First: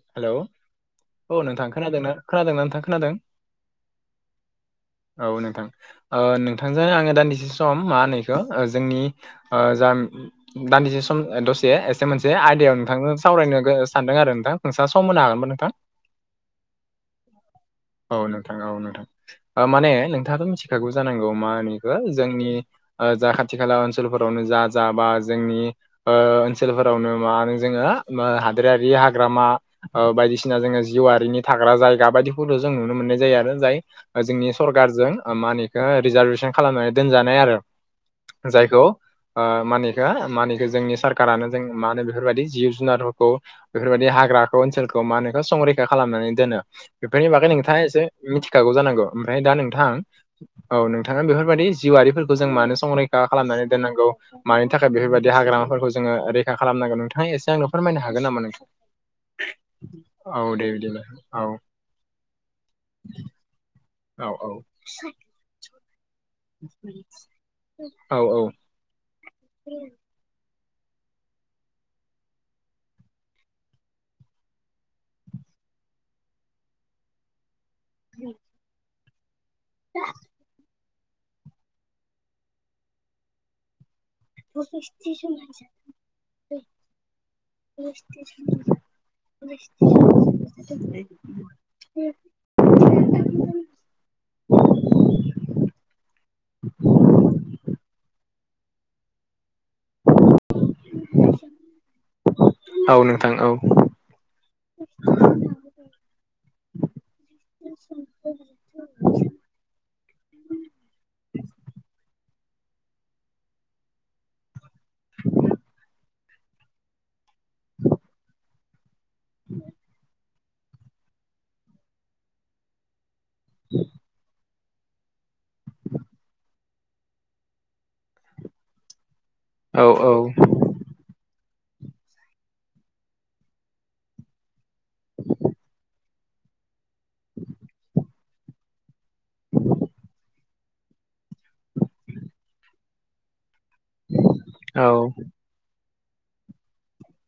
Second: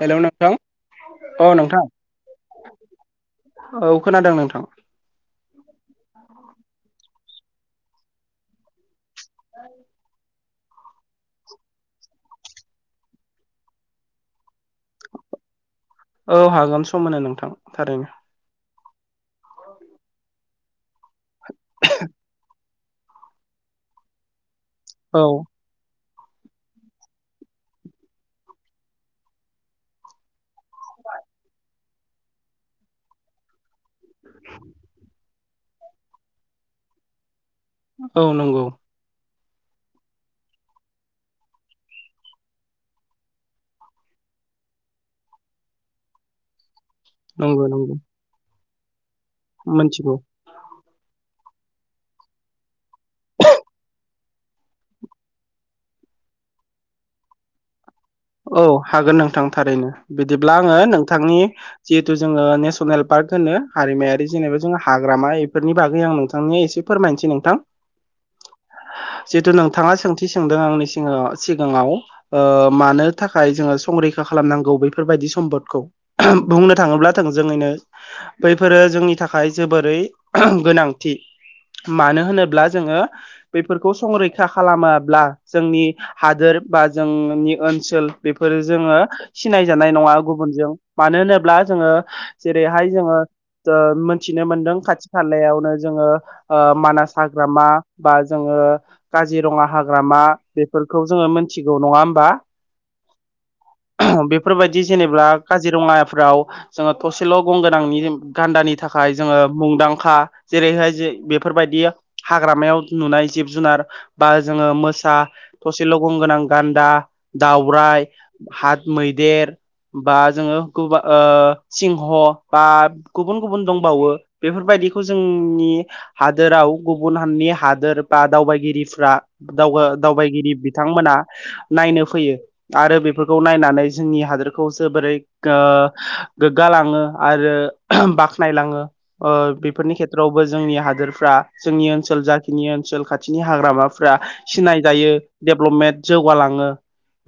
Hello नोंथां औ नोंथां खोनादों खोनादोंना नोंथां खोनादों औ खोनादों नोंथां औ नोंथां ओ नोंथांजों आङो दान्दिसे सम मा होनोखौ जोंनि ओ जा दान्दिसे सम दसे एसे मोनसे आयदायाव नोंथांनो सावरायनो सानदों आरो नोंथां सम होनो हागोन नोंथां। औ हागोन सम होनो नोंथां। थारैनो औ नोंथां औ नोंथां माने नोंथाङाथ' मिथिखागौ [unintelligible] जोंनि खाथिखाला ओनसोलफोरावनो जा जाबा औ जोंनि ओ ओनसोलफोरावनो मा होनो जोङो हादोरारि हाग्रामा ओ बायदिसिना बायदिसिना जोङो जिउआरिनि थाग्रा जायगा बायदिखौल' जों नुनो मोननाय जायो आरो जाय जोंनि सरखारजों मानिखौ रिजार्भेसन खालामनानै दोनजानाय आरो औ नंगौ जायखौ ओ मानिखौ मानिखो जोंनि सरखारारानो जों मा होनो बेफोरबायदि जिब जुनारफोरखौ बेफोरबायदि हा हाग्राखौ ओनसोलखौ मा होनो संरैखा खालामनानै दोनो। बेफोरनि बागै नंगौ नोंथाङा नंगौ एसे मिथिखागौ जानांगौ ओमफ्राय दा नोंथां मोनथिगौ औ नोंथाङा बेफोरबायदि जिउआरिफोरखौ जों मानो संरैखा खालामनानै दोननांगौ मानि थाखाय बेफोरबायदि हाग्रा फोरखौ जोङो रैखा खालामनांगोन नोंथाङा एसे आंनो फोरमायनो हागोन नामा औ नोंथां? हागोन नोंथां थारैनो औ बिदिब्ला दे आङो नोंथांनि औ जिहेतु जोङो नेसनेल पार्क होनो औ हारिमायारि जेनेबा जों हाग्रामा बेफोरनि बागै आं नोंथांनो एसे फोरमायनोसै नोंथां। औ जिहेतु नोंथाङा सोंथि सोंदों आंनि सिगाङाव सिगाङाव ओ मानो थाखाय जोङो संरैखा खालामनांगौ बेफोरबायदि सम्पदखौ बुंनो थाङोब्ला थोंजोङैनो बैफोरो जोंनि थाखाय जोबोरै गोनां थि मानो होनोब्ला जोङो बैफोर खौ संरैखा खालामाब्ला जोंनि हादोर बा जोंनि ओनसोल फोर जोङो सिनायजानाय नङा गुबुनजों मानो होनोब्ला जोङो जेरैहाय जोङो मिथिनो मोनदों खाथि खालायावनो जोङो मानास हाग्रामा बा जोङो काजिरङा हाग्रामा बेफोरखौ जोङो मोनथिगौ नङा होमबा। औ नोंथां औ बेफोरबायदि जेनेबा काजिरङाफ्राव जोङो थसेल' गं गोनांनि गान्दानि थाखाय थाखाय जोङो मुंदांखा जेरैहाय जे बेफोरबायदि हाग्रामायाव नुनाय जिब जुनार बा जोङो मोसा थसेल' गं गोनां गान्दा दाव राइ मैदेर बा जोङो ओ सिंह बा गुबुन गुबुन दंबावो बेफोरबायदिखौ जोंनि हादोराव गुबुननि हादोर बा दावबायगिरिफ्रा औ औ दावबायगिरि बिथांमोना नायनो फैयो। आरो बेफोरखौ नायनानै जोंनि हादोरखौ जोबोरै ओ गोग्गालाङो आरो बाख्नायलाङो ओ बेफोरनि खेथ्रआवबो जोंनि हादोरफ्रा जोंनि ओनसोल जाखिनि ओ खाथिनि हाग्रामाफ्रा औ सिनायजायो डेभेलपमेन्ट जौगालाङो।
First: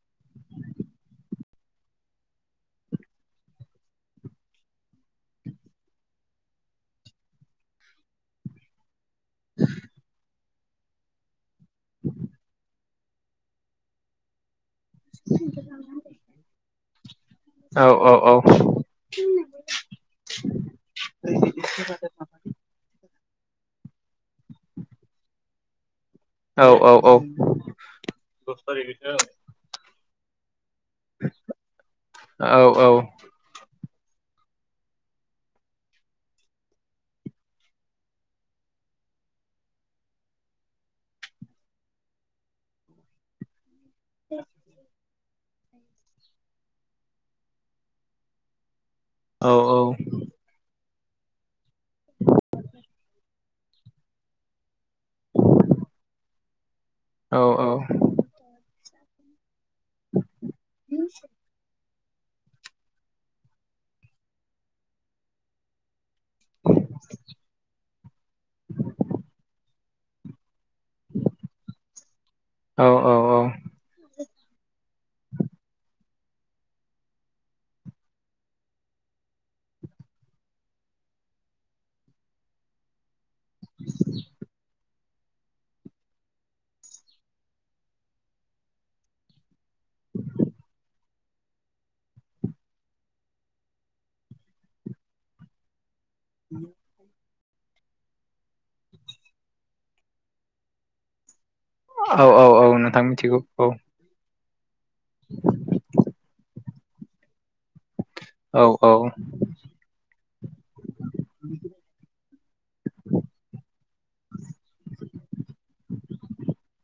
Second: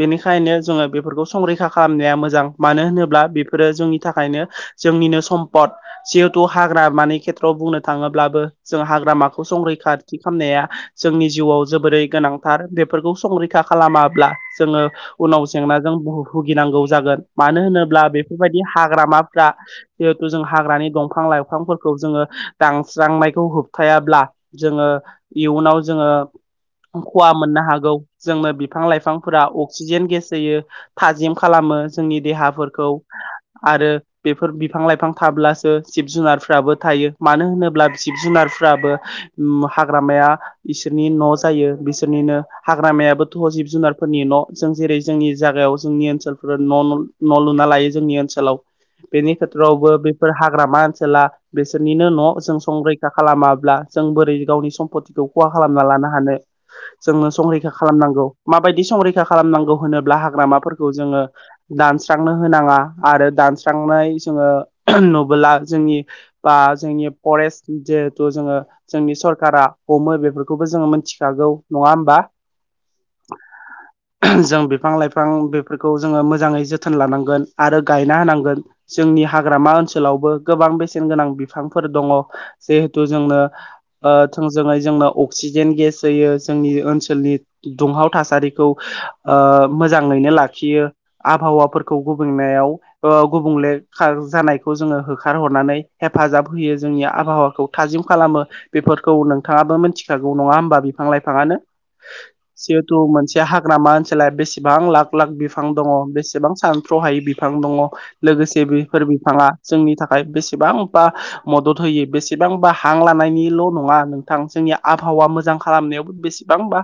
बेनिखायनो जोङो बेफोरखौ संरैखा खालामनाया मोजां मानो होनोब्ला बेफोरो जोंनि थाखायनो जों जोंनिनो सम्पद जिहेथु हाग्रामानि खेथ्रआव बुंनो थाङोब्लाबो जों हाग्रामाखौ संरैखा खालामनाया जोंनि जिउआव जोबोरै गोनांथार बेफोरखौ संरैखा खालामाब्ला जोङो उनाव जेंनाजों भुगिनांगौ जागोन मानो औ होनोब्ला औ बेफोरबायदि हाग्रामाफ्रा जिहेतु जों हाग्रानि दंफां लाइफांफोरखौ जोङो दांस्रांनाय खौ होबथायाब्ला जोङो इयुनाव जोङो औ औ खहा मोननो हागौ जोंनो बिफां लाइफां अक्सिजेन गेस होयो थाजिम खालामो जोंनि औ देहाफोरखौ आरो बेफोर बिफां लाइफां थाब्लासो जिब जुनारफ्राबो थायो मानो होनोब्ला जिब जुनारफ्राबो हाग्रामाया इसोरनि न' जायो बिसोरनिनो हाग्रामायाबोथ' जिब जुनार फोरनि न' जों जेरै जोंनि जायागायाव जोंनि ओनसोलफोर न' न' लुना लायो जोंनि ओनसोलाव बेनि औ खेथ्र आवबो बेफोर हाग्रामा ओनसोल सोला बिसोरनिनो न' जों संरैखा खालामाब्ला जों बोरै गावनि सम्पतिखौ खहा खालामना लानो ना हानो। जोङो संरैखा खालामनांगौ माबायदि संरैखा खालामनांगौ होनोब्ला हाग्रामा जोङो दानस स्रांनो होनाङा, आरो दानस्रांनाय जोङो नुबोला जोंनि बा जोंनि फरेस्ट जिहेथु जोङो जोंनि सरकारा हमो बेफोर खौबो जोङो मिथिखागौ नङा होमबा? औ जों बिफां लाइफां बेफोरखौ जोङो मोजाङै जोथोन लानांगोन आरो गायना होनांगोन जोंनि हाग्रामा ओनसोलावबो गोबां बेसेन गोनां बिफांफोर दङ जिहेथु जोंनो ओ थोंजोङै जोंनो अक्सिजेन गेस जायो जोंनि ओनसोलनि दुंहाव थासारिखौ ओ मोजाङैनो लाखियो आबहावाफोरखौ गुबुंनायाव ओ गुबुंले खार जानायखौ जोङो होखारहरनानै हेफाजाब होयो जोंनि आबहावा खौ थाजिम खालामो, बेफोरखौ नोंथाङाबो मिथिखागौ नङा होमबा बिफां लाइफाङानो? औ औ औ जिहेतु नोंथां मिथिगौ मोनसे औ हाग्रामा ओनसोला बेसेबां लाख लाख बिफां दङ बेसेबां सान स'हायै बिफां दङ। औ लोगोसे बेफोर बिफाङा जोंनि थाखाय बेसेबांबा मदद होयो बे बेसेबांबा हां लानायनिल' नङा नोंथां जोंनि आबहावा मोजां खालामनायावबो बेसेबांबा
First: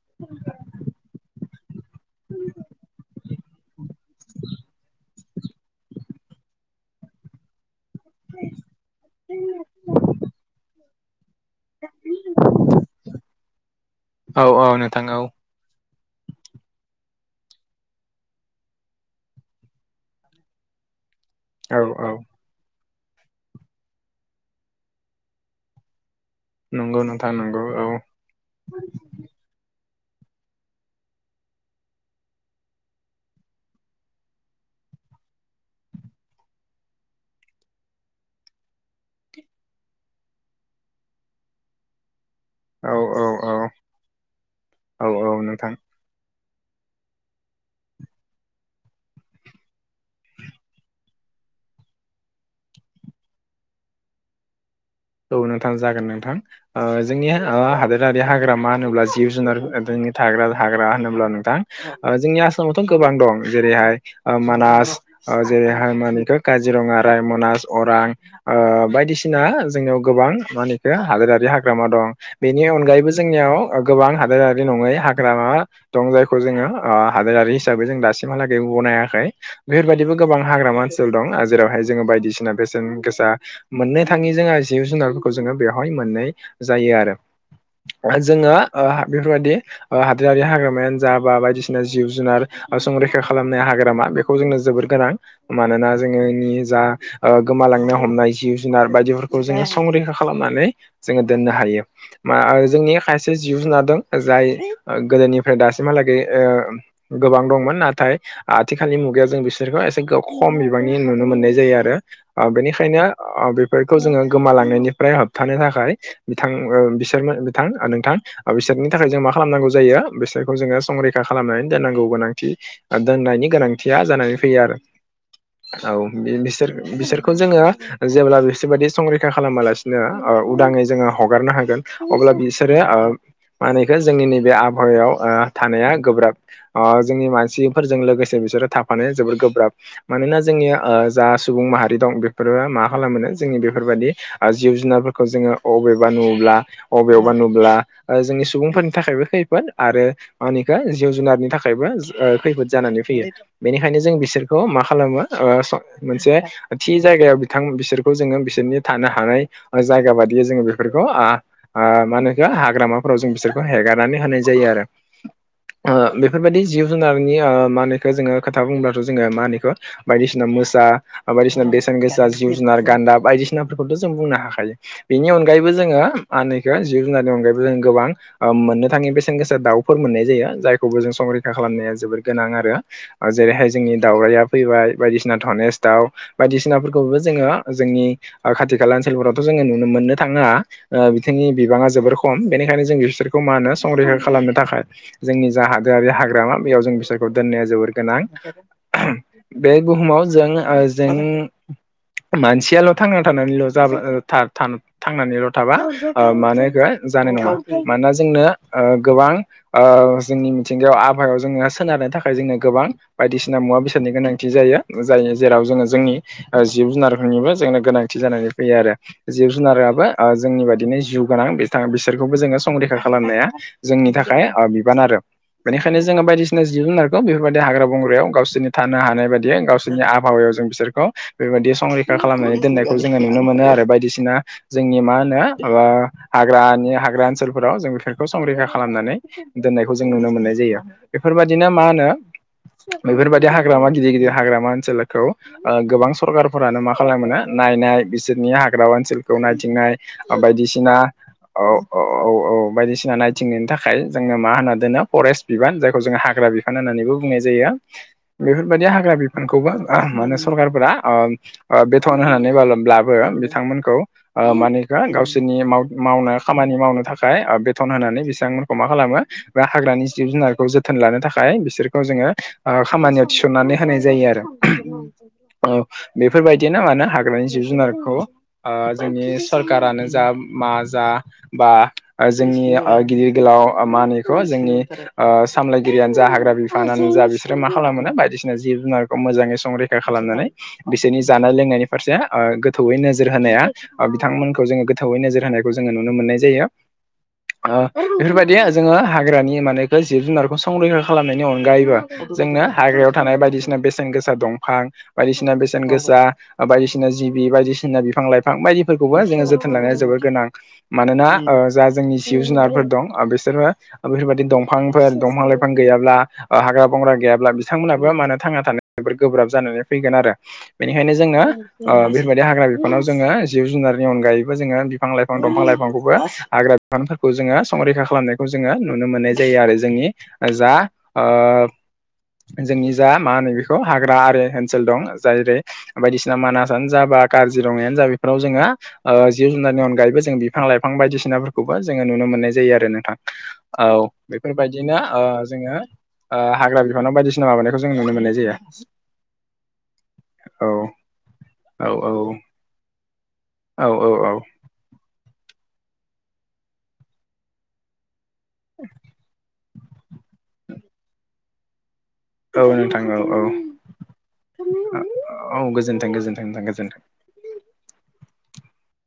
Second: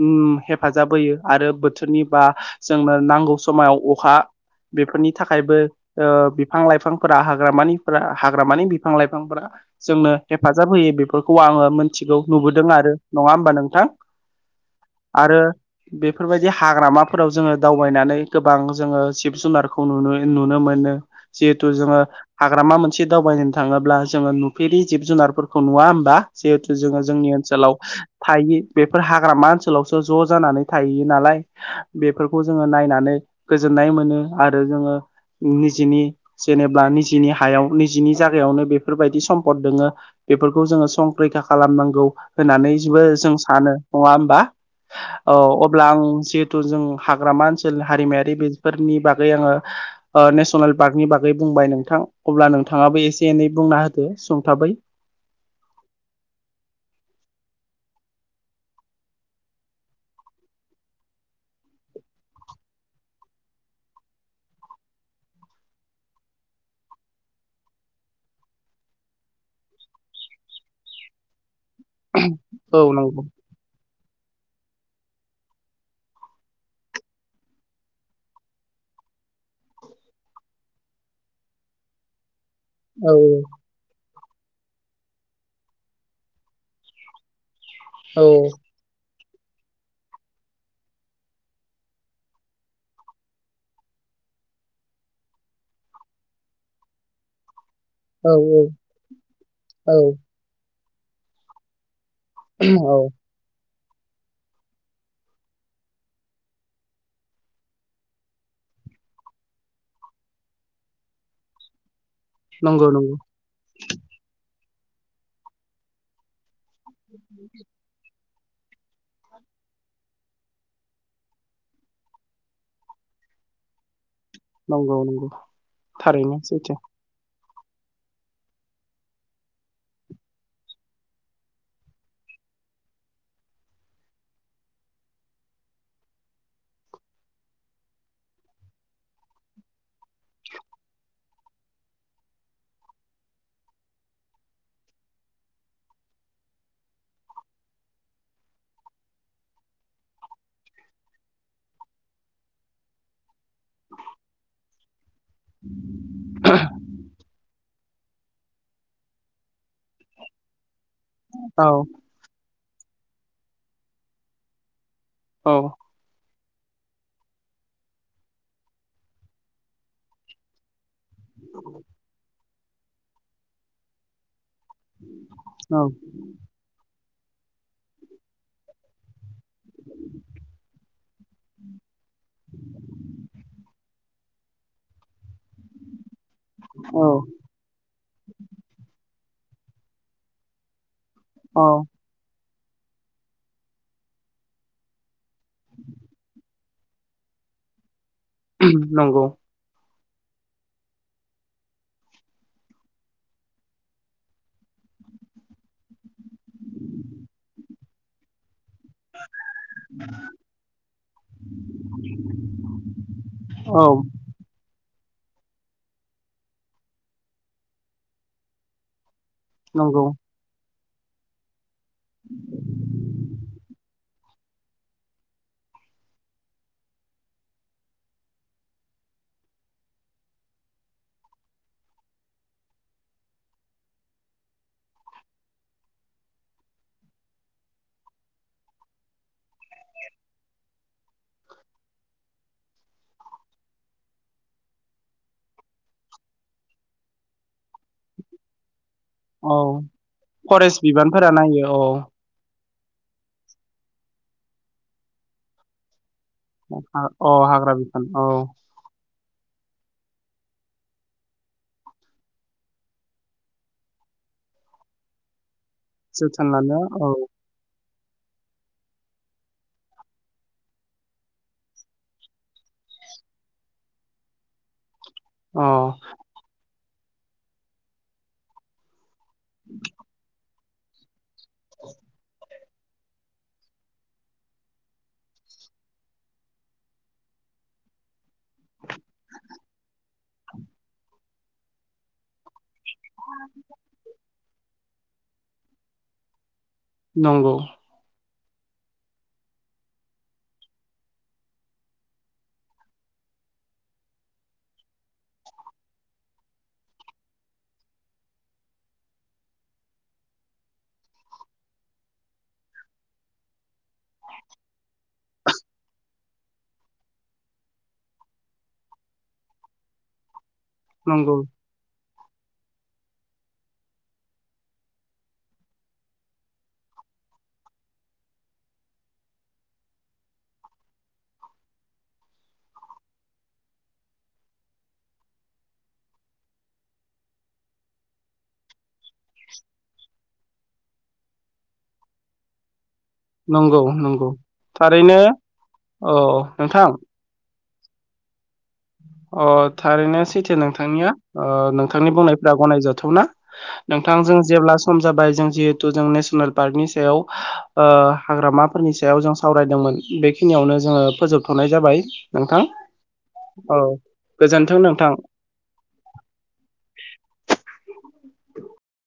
ओम हेफाजाब होयो आरो बोथोरनि बा जोंनो नांगौ समाव अखा बेफोरनि थाखायबो ओ बिफां लाइफांफोरा हाग्रामानि हाग्रामानि बिफां लाइफांफोरा जोंनो हेफाजाब होयो बे फोरखौ आङो मिथिगौ नुबोदों आरो नङा होमबा नोंथां? औ औ नोंथां औ आरो बेफोरबायदि हाग्रामाफोराव जोङो दावबायनानै गोबां जोङो जिब जुनारखौ नुनो नुनो मोनो। मानो जिहेथु औ जोङो औ हाग्रामामोन मोनसे दावबायनो थाङोब्ला जोङो नुफेरि जिब जुनारफोरखौ नुवा होमबा? जिहेतु नंगौ जोङो नोंथां जोंनि नंगौ ओनसोलाव औ थायि बेफोर हाग्रामा ओनसोल लवसो ज' जानानै थाहैयो नालाय, बेफोरखौ जोङो नायनानै गोजोननाय मोनो आरो जोङो निजिनि जेनेबा निजिनि हायाव निजिनि जायगायावनो बेफोरबायदि सम्पद दोङो बेफोरखौ जोङो संखरैखा खालामनांगौ। होननानै औ जेबो औ जों औ सानो नङा होमबा? औ। अब्ला आं जिहेथु जों हाग्रामा ओनसोल हारिमायारि बेफोरनि बागै आङो ओ नेसनेल पार्कनि बागै बै बुंबाय नोंथां अब्ला नोंथाङाबो एसे एनै बुंना होदो सुंथाबै। औ नोंथां जागोन नोंथां ओ जोंनि हादोरारि हाग्रामा होनोब्ला जिब जुनार थाग्रा थाग्रा होनोब्ला नोंथां ओ जोंनि आसामावथ' गोबां दं जेरैहाय ओ मानास ओ जेरैहाय मानिखौ काजिरङा रायमनास अरां ओ बायदिसिना जोंनाव गोबां मा होनो बेखौ हादोरारि हाग्रामा दं बेनि औ अनगायैबो नंगौ जोंनियाव गोबां हादोरारि नङै हाग्रामा दं जायखौ जोङो ओ हादोरारि हिसाबै जों दासिमहालागै गनायाखै। बेफोरबायदिबो गोबां हाग्रामा ओनसोल दं जेरावहाय जोङो बायदिसिना बेसेन औ गोसा मोननो थाङि जोहा जिब जुनारफोरखौ जोङो बेवहाय मोननाय जायो आरो। औ जोङो ओ बेफोरबायाददि ओ हादोरारि हाग्रामायानो जा बा बायदिसिना जिब जुनार संरैखा खालामनाय हाग्रामा बेखौ जोंनो जोबोर गोनां मानोना जोङो जा गोमालां नो औ हमनाय जिब जुनार बायदिफोरखौ जोङो औ संरैखा खालामनानै जोङो दोननो हायो। मा आरो जोंनि औ खायसे जिब जुनार दों, जाय गोदोनिफ्राय दासिमहालागै ओ गोबां दंमोन नाथाय आथिखाल नि मुगायाव जों बिसोरखौ एसे खम बिबांनि नुनो मोननाय जायो आरो। ओ नंगौ बेनिखायनो नंगौ ओ बेफोर गोमालांनायनिफ्राय होबथानो थाखाय बिथां बिसोरमोन बिथां नोंथां ओ बिसोरनि थाखाय जों मा खालामनांगौ जायो बिसोरखौ जोङो संरैखा खालामनानै दोननांगौ गोनांथि दोननायनि गोनांथिया जानानै फैयो आरो नंगौ नंगौ औ बि थारैनो बिसोर सैथो बिसोरखौ जोङो जेब्ला बिस बायदि संरैखा खालामालासिनो उदाङै जोङो हगारनो हागोन अब्ला बिसोरो माहोनो बिखौ जोंनि नैबे आबहावायाव थानाया गोब्राब अ जोंनि मानसिफोरजों लोगोसे बिसोरो थाफानाया जोबोर गोब्राब मानोना जोंनिया ओ जा सुबुं माहारि दं बेफोरो मा खालामो जोंनि बेफोरबायदि ओ जिब जुनारफोरखौ जोङो अबेबा नुब्ला अबेयावबा नुुब्ला जों सुबुंफोरनि थाखायबो खैफोद आरो मानिखो जिब जुनारनि थाखायबो खैफोद जानानै फैयो बेनिखायनो जों बिसोरखौ मा खालामो ओ मोनसे थि जायगायाव बिथां बिसोर खौ जोङो बिसोरनि थानो हानाय जायगा बायियै जोङो बेफोरखौ ओ औ माहोनो बेखो हाग्रामाफोराव जों बिसोरखौ हेगारनानै होनाय जायो आरो औ बेफोरबायदि जिब जुनारनि मा होनो बेखौ जोङो खोथा बुंब्लाथ' जोङो मा होनो बेखौ बायदिसिना मोसा बायदिसिना बेसेन गोसा जिब जुनार गान्दा बायदिसिनाफोरखौथ' जों बुंनो हाखा बेनि अनगायैबो औ जोङो मा होनो बेखौ जिब जुननि अनगायैबो जों गोबां मोननोथाङि बेसेन गोसा दाउफोर मोननाय जायो जायखौबो जों संरैखा खालामनाया जोबोर गोनां आरो जेरैहाय जोंनि दावरायया फैबाय बायदिसिना धनेस दाउ औ बायदिसिनाफोरखौबो जोङो जोंनि खाथि खाला ओनसोलफोरावथ' जोङो नुनो मोननो थाङा बिथांनि औ बिबाङा जोबोर खम बेनिखायनो जों बिसोरखौ मा होनो संरैखा खालामनो थाखाय जोंनि जा हादोरारि हाग्रामा बेयाव जों बिसोरखौ दोन जोबोर गोनां नंगौ बे बुहुमाव जों जों मानसियाल' थांना थानानैल' जाब थांनानैल' थाबा मानो होनबा जानो मानोना जोंनो गोबां जोंनि मिथिंगायाव आबहायाव जोंङो सोनारनो थाखाय जोंनो गोबां बायदिसिना मुवा औ बेसादनि गोनांथि जायो जायो जेराव जोङो जोंनि जिब जुनारफोरनिबो जोंनो गोनांथि जानानै फैयो आरो जिब जुनाराबो नंगौ जोंनि बादिनो जिउ गोनां बिसोरखौबो जोङो संरैखा खालामनाया जोंनि थाखाय बिबान आरो बेनिखायनो जोङो बायदिसिना जिब जुनारखौ बेफोरबायदि हाग्रा बंग्रायाव गावसोरनि थानो हानाय बायदि गावसोरनि आबहावायाव जों बिसोरखौ बेबायदि संरै खालामनानै दोननायखौ जोङो नुनो मोनो आरो बायदिसिना जोंनि मा होनो हाग्रानि हाग्रा ओनसोलफोराव जों बेफोरखौ संरैखा खालामनानै दोननायखौ जों नुनो मोननाय जायो बेफोरबायदिनो मा होनो बेफोरबायदि हाग्रामा गिदिर गिदिर हाग्रामा ओनसोलखौ गोबां सरखारफोरानो माखामो खालामोना नायनाय बिसोरनि हाग्रा ओनसोलखौ औ नायथिंनाय फरेस्ट बायदिसिना बिबानफोरा नायो औ बायदिसिना नायथिंनायनि थाखाय जोङो मा होनना दोनो फरेस्ट बिबान जायखौ जोङो हाग्रा बिफान होननानैबो अ बुंनाय जायो हाग्रा बिफान औ बेफोरबायदि हाग्रा बिफ खौबा माने सरखारारफोरा बेथ'न होनानै बब्लाबो बिथांमोनखौ मानि गावसोरनि माव मावनो जोथोन खामानि लानो मावनो औ थाखाय बे थन होनानै बिथांमोनखौ मा खालामो बा हाग्रानि जिब जुनारखौ जोथोन लानो थाखाय बिसोरखौ जोङो खामानियाव थिसननानै होनाय जायो आरो अ औ बेफोरबायदिया नो मानो हाग्रानि जिब जुनारखौ जोंनि सरकारानो जा मा जा बा जोंनि गिदिर गोलाव मा होनो इखौ जोंनि सामलायगिरियानो जा हाग्रा बिफानानो जा बिसोरो मा खालाम मोनो बायदिसिना जिब जुनारखौ मोजाङै संरैखा खालामनानै बिसोरनि जानाय लोंनायनि फारसे गोथौयै नोजोर होनाया बिथांमोनखौ जोङो गोथावै नोजोर होनायखौ जोङो नुनो मोननाय जायो नंगौ बेफोरबाय दि जोङो हाग्रानि मानेखौ जिब जुनारखौ संरैखा खालामनायनि अनगायैबो जोंनो हाग्रायाव थानाय बाय बायदिसिना बेसेन गोसा दंफां बायदिसिना बे बेसेन गोसा बायदिसिना जिबि बायदिसिना बिफां लाइफां बायदिफोरखौबो जोङो जोथोन लानायानो जोबबोर गोनां मानोना ओ जा जोंनि जिब जुनारफोर दं बिसोरो बेफोरबदि दंफांफोर दंफां लाइफां गैयाब्ला हाग्रा बंग्रा गैयाब्ला बिथांमोनहाबो मानो थांना थानो जोबद गोब्राब जानानै फैगोन आरो। बेनिखायनो नंगौ जोंङो ओ बेफोरबायदि हाग्रा बिफानाव जोङो जिब जुनारनि अनगायैबो जोङो बिफां लाइफां दंफां लाइफांखौबो हाग्रा बिफां जोङो संरैखा खालामनायखौ जोङो नुनो मोननाय जायो आरो जोंनि जा ओ जोंनि जा मा होनो बेखौ हाग्रा आरो ओनसोल दं जेरै बायदिसिना मानासानो जा बा काजिरङायानो जा बेफोराव जोङो ओ जिब जुनारनि अनगायैबो जों बिफां लाइफां बायदिसिनाफोरखौबो जोङो नुनो मोननाय जायो आरो नोंथां। नंगौ औ नंगौ बेफोरबायदिनो थारैनो ओ जोङो औ ओ हाग्रा नोंथां बिफानाव बायदिसिना माबानाय खौ जों नुनो मोननाय जायो। अ थारैनो सैथो औ नोंथांनि ओ औ नोंथांनि बुंनायफ्रा गनायजाथावना औ नोंथां औ जों जेब्लाब सम जों जिहेतु जों नेसनेल पार्कनि सायाव ओ हाग्रामाफोरनि सायाव जों सावरायदोंमोन। बेखिनियावनो जोङो फोजोबथ'नाय जाबाय। औ नोंथां औ। गोजोन्थों औ नोंथां औ गोजोनथों गोजोन्थों नोंथां गोजोनथों।